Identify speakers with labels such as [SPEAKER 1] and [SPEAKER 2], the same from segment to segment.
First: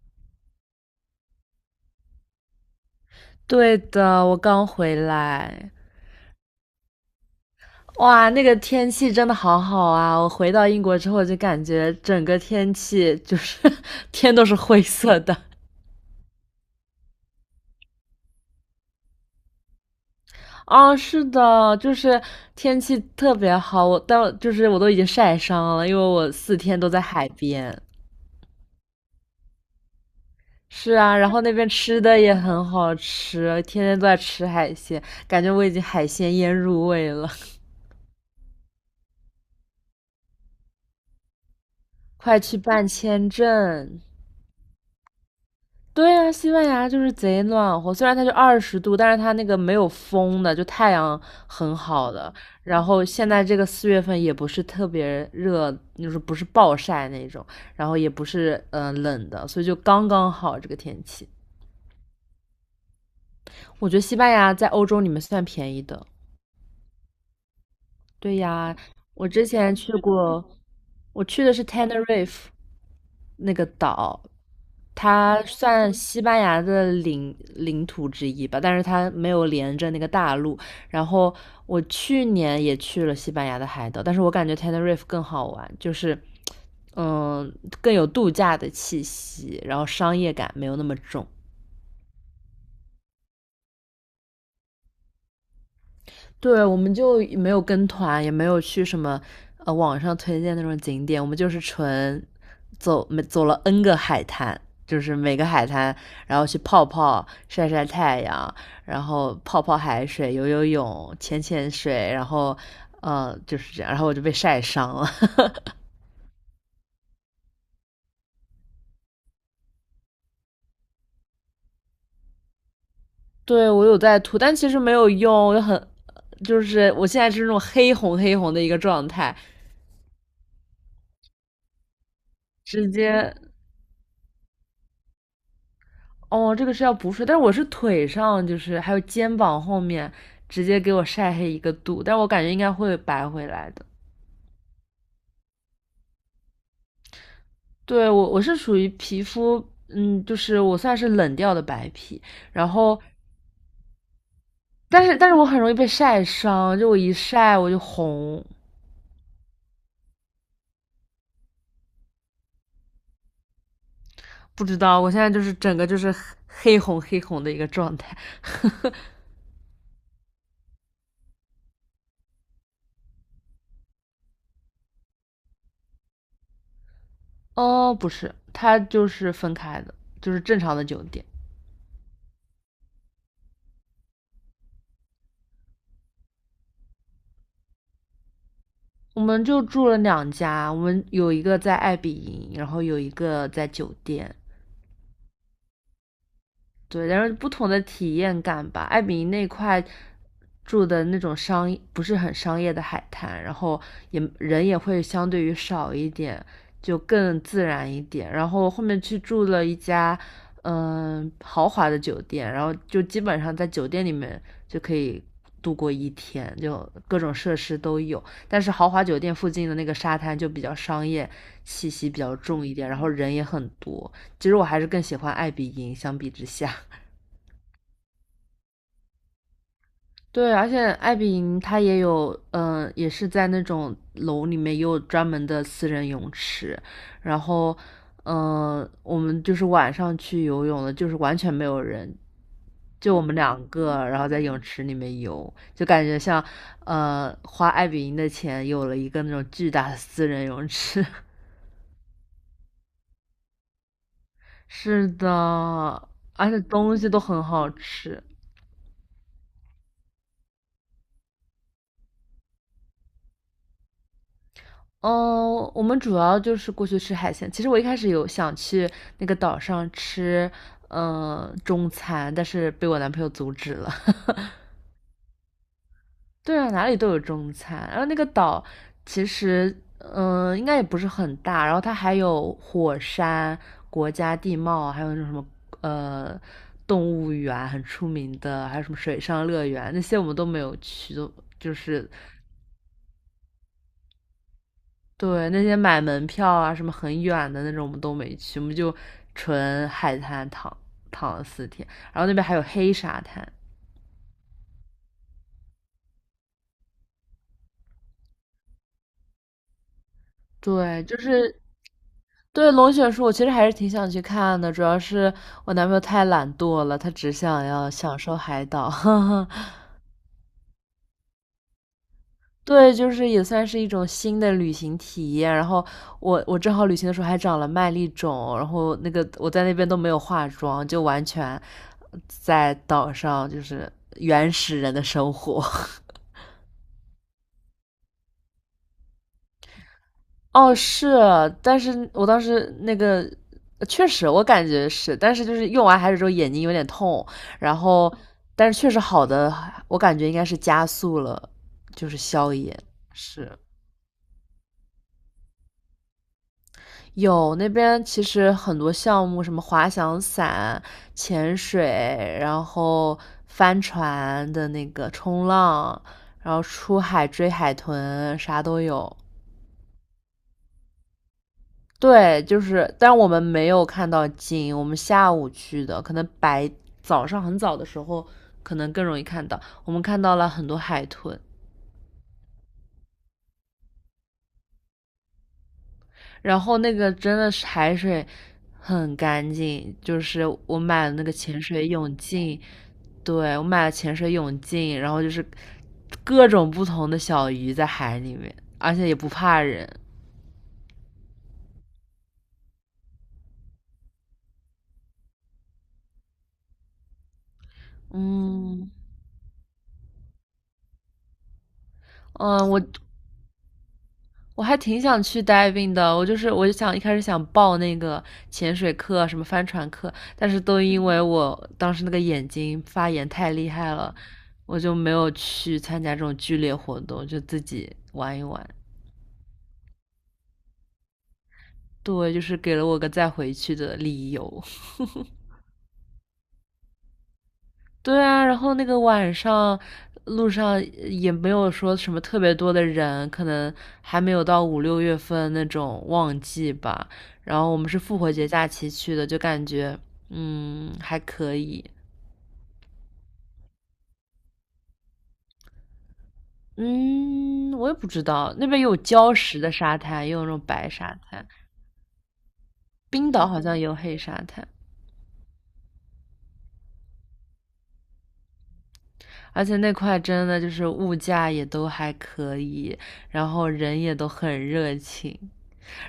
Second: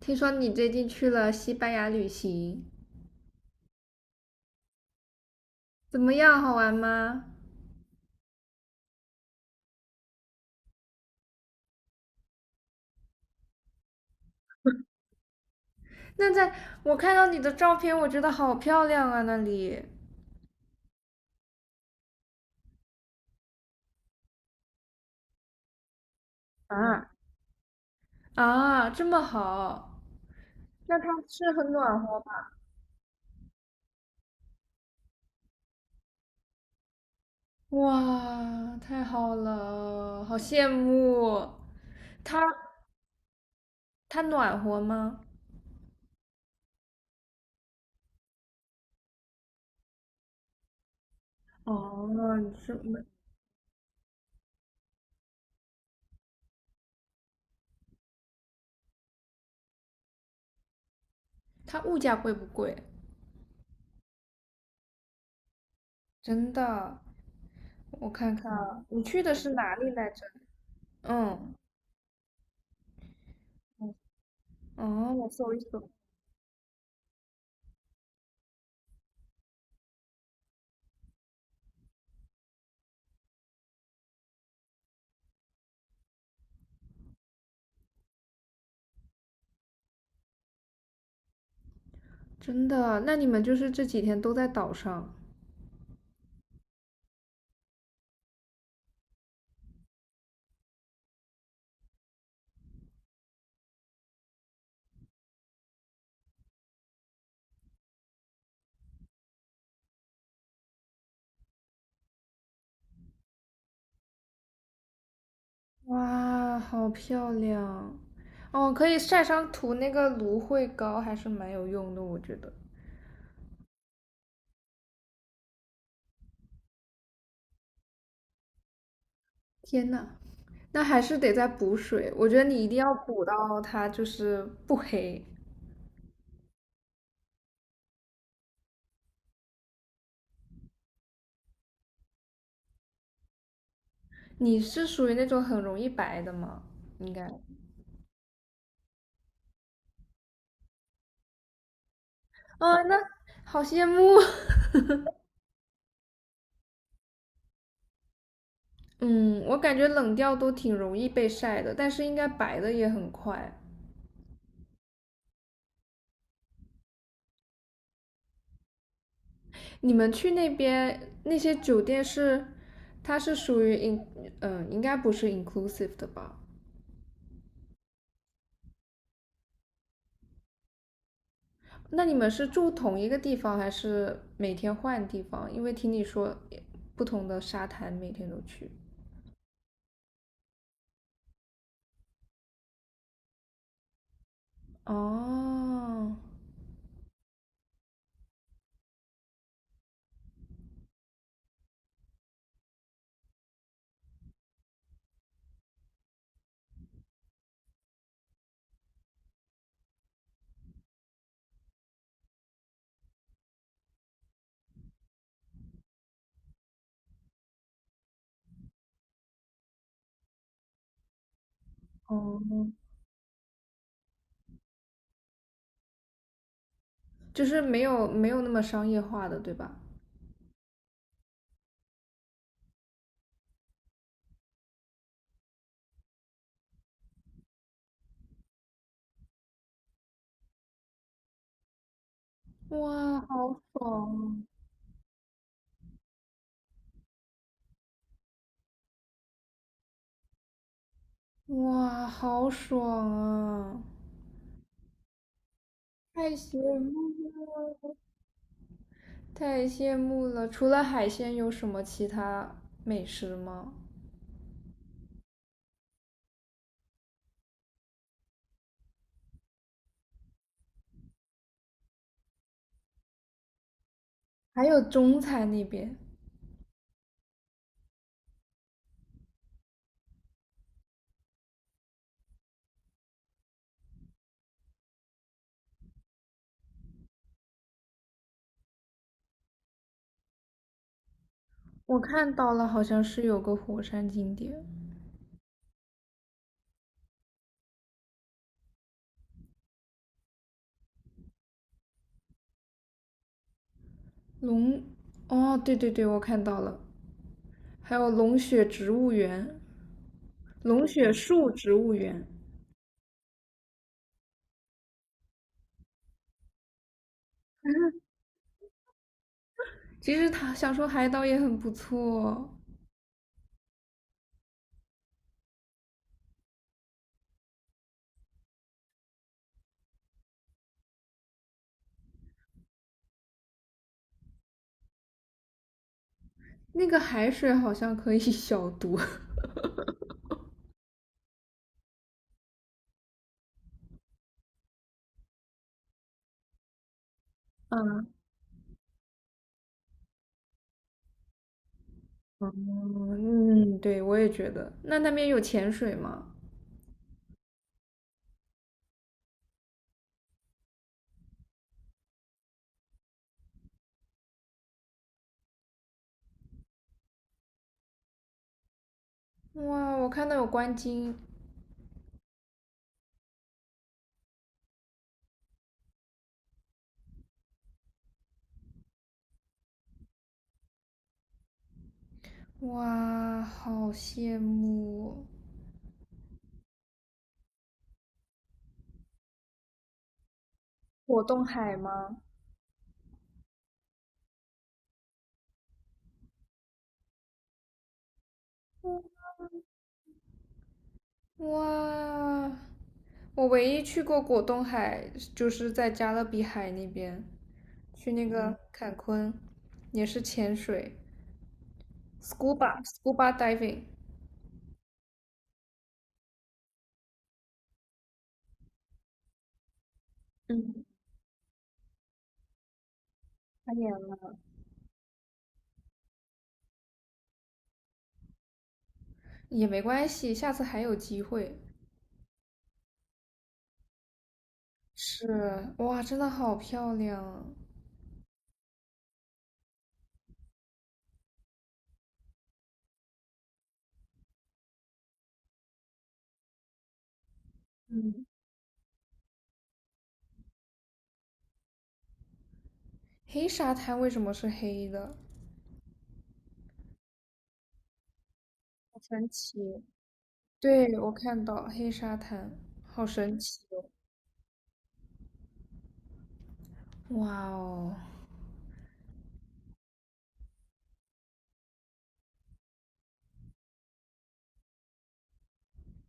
[SPEAKER 1] 听说你最近去了西班牙旅行，
[SPEAKER 2] 对的，我刚回来。
[SPEAKER 1] 怎么样？好玩吗？
[SPEAKER 2] 哇，那个天气真的好好啊！我回到英国之后就感觉整个天气就是 天都是灰色的。
[SPEAKER 1] 那在我看到你的照片，我觉得好漂亮啊，那里
[SPEAKER 2] 啊，是的，就是天气特别好，就是我都已经晒伤了，因为我四天都在
[SPEAKER 1] 啊，
[SPEAKER 2] 海边。
[SPEAKER 1] 啊，这么好。
[SPEAKER 2] 是
[SPEAKER 1] 那它
[SPEAKER 2] 啊，然后
[SPEAKER 1] 是
[SPEAKER 2] 那边
[SPEAKER 1] 很暖
[SPEAKER 2] 吃的
[SPEAKER 1] 和
[SPEAKER 2] 也
[SPEAKER 1] 吧？
[SPEAKER 2] 很好吃，天天都在吃海鲜，感觉我已经海鲜腌入味了。
[SPEAKER 1] 哇，太好了，好羡慕。
[SPEAKER 2] 快
[SPEAKER 1] 它
[SPEAKER 2] 去办签证！
[SPEAKER 1] 它暖和吗？
[SPEAKER 2] 对呀，西班牙就是贼暖和，虽然它就20度，但是它那个没有风的，就太阳很
[SPEAKER 1] 哦，
[SPEAKER 2] 好的。
[SPEAKER 1] 你是
[SPEAKER 2] 然
[SPEAKER 1] 没
[SPEAKER 2] 后现在这个4月份也不是特别热，就是不是暴晒那种，然后也不是冷的，所以就刚刚好这个天气。
[SPEAKER 1] 它物价贵不贵？
[SPEAKER 2] 我觉得西班牙在欧洲里面算便宜的。
[SPEAKER 1] 真的，我看
[SPEAKER 2] 对
[SPEAKER 1] 看，
[SPEAKER 2] 呀，
[SPEAKER 1] 啊？你去
[SPEAKER 2] 我
[SPEAKER 1] 的
[SPEAKER 2] 之
[SPEAKER 1] 是
[SPEAKER 2] 前
[SPEAKER 1] 哪里
[SPEAKER 2] 去
[SPEAKER 1] 来着？
[SPEAKER 2] 过，我去的
[SPEAKER 1] 嗯，
[SPEAKER 2] 是 Tenerife，那个岛。
[SPEAKER 1] 哦，我
[SPEAKER 2] 它
[SPEAKER 1] 搜一搜。
[SPEAKER 2] 算西班牙的领土之一吧，但是它没有连着那个大陆。然后我去年也去了西班牙的海岛，但是我感觉 Tenerife 更好玩，就是嗯更有度假的气息，然后商业感没有那么重。
[SPEAKER 1] 真的，那你们就是这几天都在岛上。
[SPEAKER 2] 对，我们就没有跟团，也没有去什么网上推荐那种景点，我们就是纯走没走了 N 个海滩，就是每个海滩，然后去泡泡、晒晒太阳，然后泡泡海水、游游泳、潜潜水，然后就是这样，然后我就被晒伤了。
[SPEAKER 1] 哇，好漂亮！哦，可以晒伤涂那个芦荟膏，还是蛮有用的，我觉得。
[SPEAKER 2] 对我有在涂，但其实没有用。我就很就是我现在是那种黑红黑红的一个状态，
[SPEAKER 1] 天呐，那还是得再补水，我觉得你一定
[SPEAKER 2] 直
[SPEAKER 1] 要补
[SPEAKER 2] 接
[SPEAKER 1] 到它就是不黑。
[SPEAKER 2] 哦，这个是要补水，但是我是腿上，就是还有肩膀后面，直接给我晒黑一个度，但我感觉应该会白回来的。
[SPEAKER 1] 你是属于那种很容易白的吗？应该。
[SPEAKER 2] 对，我是属于皮肤，嗯，就是我算是冷调的白皮，然
[SPEAKER 1] 啊，那
[SPEAKER 2] 后
[SPEAKER 1] 好羡慕。
[SPEAKER 2] 但是我很容易被晒伤，就我一晒我就红，
[SPEAKER 1] 嗯，我感觉冷调都挺容易被晒的，但是应该白的也很快。
[SPEAKER 2] 不知道我现在就是整个就是黑红黑红的一个状态。
[SPEAKER 1] 你们去那边那些酒店是，它是属于 in，应该不是 inclusive 的吧？
[SPEAKER 2] 哦，不是，它就是分开的，就是正常的酒店。
[SPEAKER 1] 那你们是住同一个地方，还是每天换地方？因为听你说不同的沙滩每天都去。
[SPEAKER 2] 我们就住了2家，我们有一个在爱比营，然后有一个在酒店。
[SPEAKER 1] 哦。
[SPEAKER 2] 对，但是不同的体验感吧。艾比那块住的那种不是很商业的海滩，然后也人也会相对于少一点，就更自然一点。然后后面去住了一家豪华的酒店，然后就基本上在酒店里面就可以度过一天，就各种设施都有。但是豪华酒店附近的那个沙滩就比较商业气息比较
[SPEAKER 1] 哦，
[SPEAKER 2] 重一点，然后人也很多。其实我还是更喜欢艾比营相比之下。
[SPEAKER 1] 就是没有没有那么商业化的，对吧？
[SPEAKER 2] 对，而且艾比营它也有，也是在那种楼里面也有专门的私人泳池，然后，我们就是晚上去游泳的，就是完全没有人，就
[SPEAKER 1] 哇，
[SPEAKER 2] 我们
[SPEAKER 1] 好
[SPEAKER 2] 2个，然后在
[SPEAKER 1] 爽啊。
[SPEAKER 2] 泳池里面游，就感觉像，花艾比营的钱有了一个那种巨大的私人泳池。
[SPEAKER 1] 哇，好爽啊！
[SPEAKER 2] 是的，
[SPEAKER 1] 太
[SPEAKER 2] 而
[SPEAKER 1] 羡
[SPEAKER 2] 且东西
[SPEAKER 1] 慕
[SPEAKER 2] 都很好
[SPEAKER 1] 了！
[SPEAKER 2] 吃。
[SPEAKER 1] 太羡慕了！除了海鲜，有什么其他美食吗？
[SPEAKER 2] 嗯，我们主要就是过去吃海鲜。其实我一开始有想去那个岛上吃，嗯，中餐，但是被我男朋友阻止了。
[SPEAKER 1] 还有中餐那边？
[SPEAKER 2] 对啊，哪里都有中餐。然后那个岛其实，嗯，应该也不是很大。然后它还有火山、国家地貌，还有那种什么，呃，动物园很出名的，还有什么水上乐园那些我们都没有去，都就
[SPEAKER 1] 我
[SPEAKER 2] 是
[SPEAKER 1] 看到了，好像是有个火山景点。
[SPEAKER 2] 对，那些买门票啊，什么很远的那种，我们都没去，我们就纯海滩躺了四天，然后那边还有黑沙滩。
[SPEAKER 1] 龙，哦，对对对，我看到了，还有龙血植物园，龙
[SPEAKER 2] 对，
[SPEAKER 1] 血
[SPEAKER 2] 就
[SPEAKER 1] 树
[SPEAKER 2] 是
[SPEAKER 1] 植物园。
[SPEAKER 2] 对龙卷树，我其实还是挺想去看的，主要是我男朋友太懒惰了，他只想要享受海岛。
[SPEAKER 1] 其实他想说海岛也很不错。
[SPEAKER 2] 对，就是也算是一种新的旅行体验。然后我正好旅行的时候还长了麦粒肿，然后那个我在那边都没有化妆，就完全在岛上就是原始人的生活。
[SPEAKER 1] 那个海水好像可以 消毒。
[SPEAKER 2] 哦，是，但是我当时那个确实我感觉是，但是就是用完海水之后眼睛有点痛，然
[SPEAKER 1] 嗯
[SPEAKER 2] 后但是确实好的，我感觉应该是加速了，就是消炎。是，
[SPEAKER 1] 嗯，对，我也觉得。那边有潜水吗？
[SPEAKER 2] 有那边其实很多项目，什么滑翔伞、潜水，然后帆船的那个冲浪，然后出海追海豚，啥都有。
[SPEAKER 1] 哇，我看到有观鲸。
[SPEAKER 2] 对，就是，但我们没有看到鲸，我们下午去的，可能早上很早的时候，可能更容易看到。我们看到了很多海豚，
[SPEAKER 1] 哇，好羡慕哦。
[SPEAKER 2] 然后那个真的是海水很干净，就是我买了那
[SPEAKER 1] 果
[SPEAKER 2] 个
[SPEAKER 1] 冻
[SPEAKER 2] 潜
[SPEAKER 1] 海
[SPEAKER 2] 水泳
[SPEAKER 1] 吗？
[SPEAKER 2] 镜。对，我买了潜水泳镜，然后就是各种不同的小鱼在海里面，而且也不怕人。
[SPEAKER 1] 哦，哇，我唯一去过果冻海就是在加勒比海那边，去那个
[SPEAKER 2] 嗯
[SPEAKER 1] 坎昆，也是潜水，
[SPEAKER 2] 嗯，我
[SPEAKER 1] scuba diving。
[SPEAKER 2] 我还挺想去 diving 的，我就想一开始想报那个潜水课啊、什么帆船课，但是都
[SPEAKER 1] 嗯，
[SPEAKER 2] 因为我当时那个眼睛发炎太厉
[SPEAKER 1] 太远
[SPEAKER 2] 害了，
[SPEAKER 1] 了。
[SPEAKER 2] 我就没有去参加这种剧烈活动，就自己玩一玩。
[SPEAKER 1] 也没关系，下次还有机会。
[SPEAKER 2] 对，就是给了我个再回去的理由。
[SPEAKER 1] 是，哇，真的好漂亮啊。
[SPEAKER 2] 对啊，然后那个晚上路上也没有说什么特别多的人，可能还没有到5、6月份那种旺季吧。然后我们是复
[SPEAKER 1] 嗯，
[SPEAKER 2] 活节假期去的，就感觉还可以。
[SPEAKER 1] 黑沙滩为什么是黑的？
[SPEAKER 2] 嗯，我也不知道，那边有
[SPEAKER 1] 好神
[SPEAKER 2] 礁石的
[SPEAKER 1] 奇。
[SPEAKER 2] 沙滩，也有那种白
[SPEAKER 1] 对，我
[SPEAKER 2] 沙
[SPEAKER 1] 看
[SPEAKER 2] 滩。
[SPEAKER 1] 到黑沙滩，好
[SPEAKER 2] 冰
[SPEAKER 1] 神
[SPEAKER 2] 岛好
[SPEAKER 1] 奇
[SPEAKER 2] 像也
[SPEAKER 1] 哦！
[SPEAKER 2] 有黑沙滩，
[SPEAKER 1] 哇哦。
[SPEAKER 2] 而且那块真的就是物价也都还可以，然后人也都很热情。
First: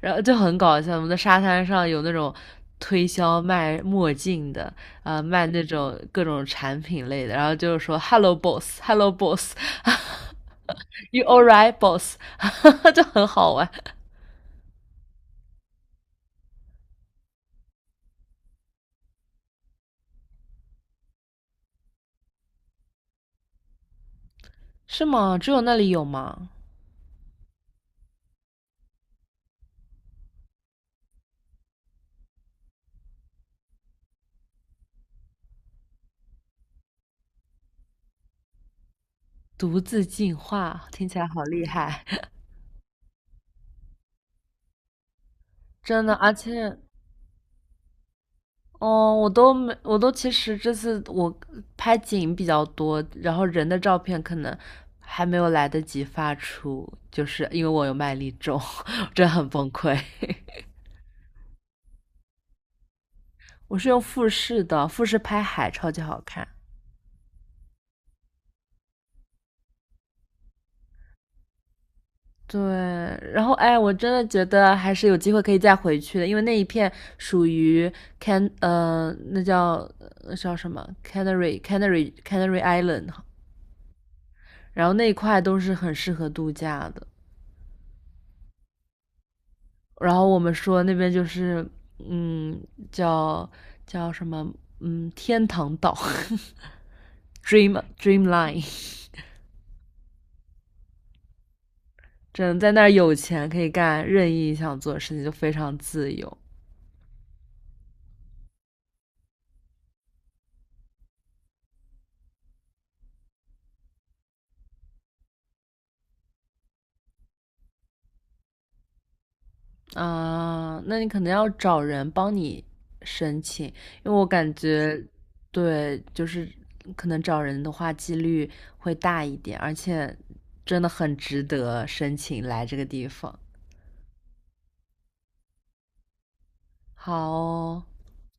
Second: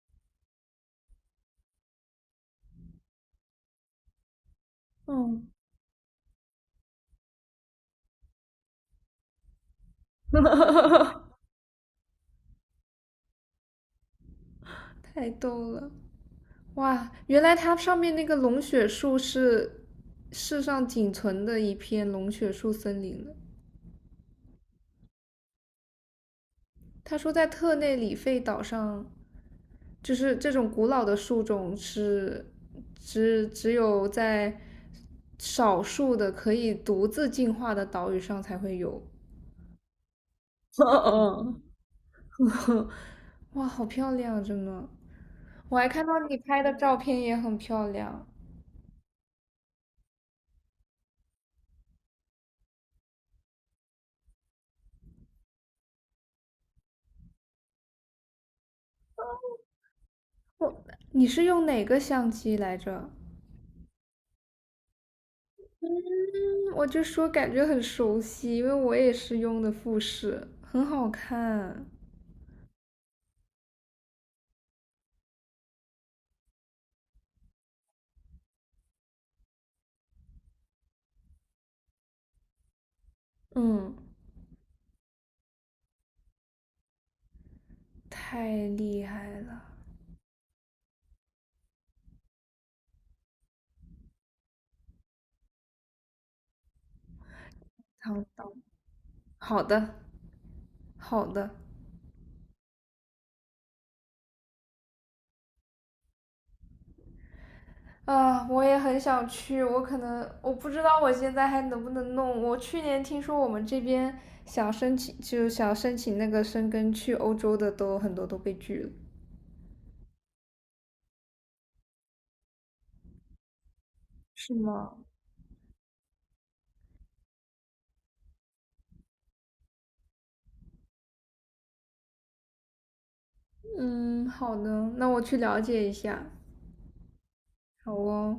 [SPEAKER 2] 然后就很搞笑。我们的沙滩上有那种推销卖墨镜的，啊、卖
[SPEAKER 1] 嗯。
[SPEAKER 2] 那种各种产品类的，然后就是说 “Hello boss, Hello boss, you alright boss”，就很好玩。
[SPEAKER 1] 太逗了！哇，原来它上面那个龙血树是世上仅存的一片龙血树森林了。
[SPEAKER 2] 是吗？只有那里有吗？
[SPEAKER 1] 他说，在特内里费岛上，就是这种古老的树种是只有在少数的可以独自进化的岛屿上才会有。
[SPEAKER 2] 独自进 化，听起来好
[SPEAKER 1] 嗯
[SPEAKER 2] 厉害。
[SPEAKER 1] 哇，好漂亮啊，真的！我 还看
[SPEAKER 2] 真的。
[SPEAKER 1] 到
[SPEAKER 2] 而
[SPEAKER 1] 你拍的
[SPEAKER 2] 且
[SPEAKER 1] 照片也很漂亮。
[SPEAKER 2] 哦，我都没，我都其实这次我拍景比较多，然后人的照片可能还没有来得及发出，就是因为我有麦粒肿，真的很崩溃。
[SPEAKER 1] 我，你是用哪个相机来着？
[SPEAKER 2] 我是用富士的，富士拍海超级好看。
[SPEAKER 1] 嗯，我就说感觉很熟悉，因为我也是用的富士，很好看。
[SPEAKER 2] 对，然后哎，我真的觉得还是有机会可以再回去的，因为那一片属于 那叫什么 Canary Island，
[SPEAKER 1] 嗯，
[SPEAKER 2] 然后那一块都是很适合度假的。
[SPEAKER 1] 太厉害了。
[SPEAKER 2] 然后我们说那边就是，嗯，叫什么，嗯，天堂岛
[SPEAKER 1] 好的，
[SPEAKER 2] Dreamline。
[SPEAKER 1] 好的，好的。
[SPEAKER 2] 真的在那儿有钱可以干任意想做的事情，就非常自由
[SPEAKER 1] 啊，我也很想去，我可能我不知道我现在还能不能弄。我去年听说我们这边想申请，就想申请那个申根去欧洲的都很多都被拒了。
[SPEAKER 2] 啊。呃那你可能要找人帮你申请，因为我感
[SPEAKER 1] 是吗？
[SPEAKER 2] 觉，对，就是可能找人的话几率会大一点，而且真的很值得申请来这个地方。
[SPEAKER 1] 嗯，好的，那我去了解一下。
[SPEAKER 2] 好哦
[SPEAKER 1] 好哦。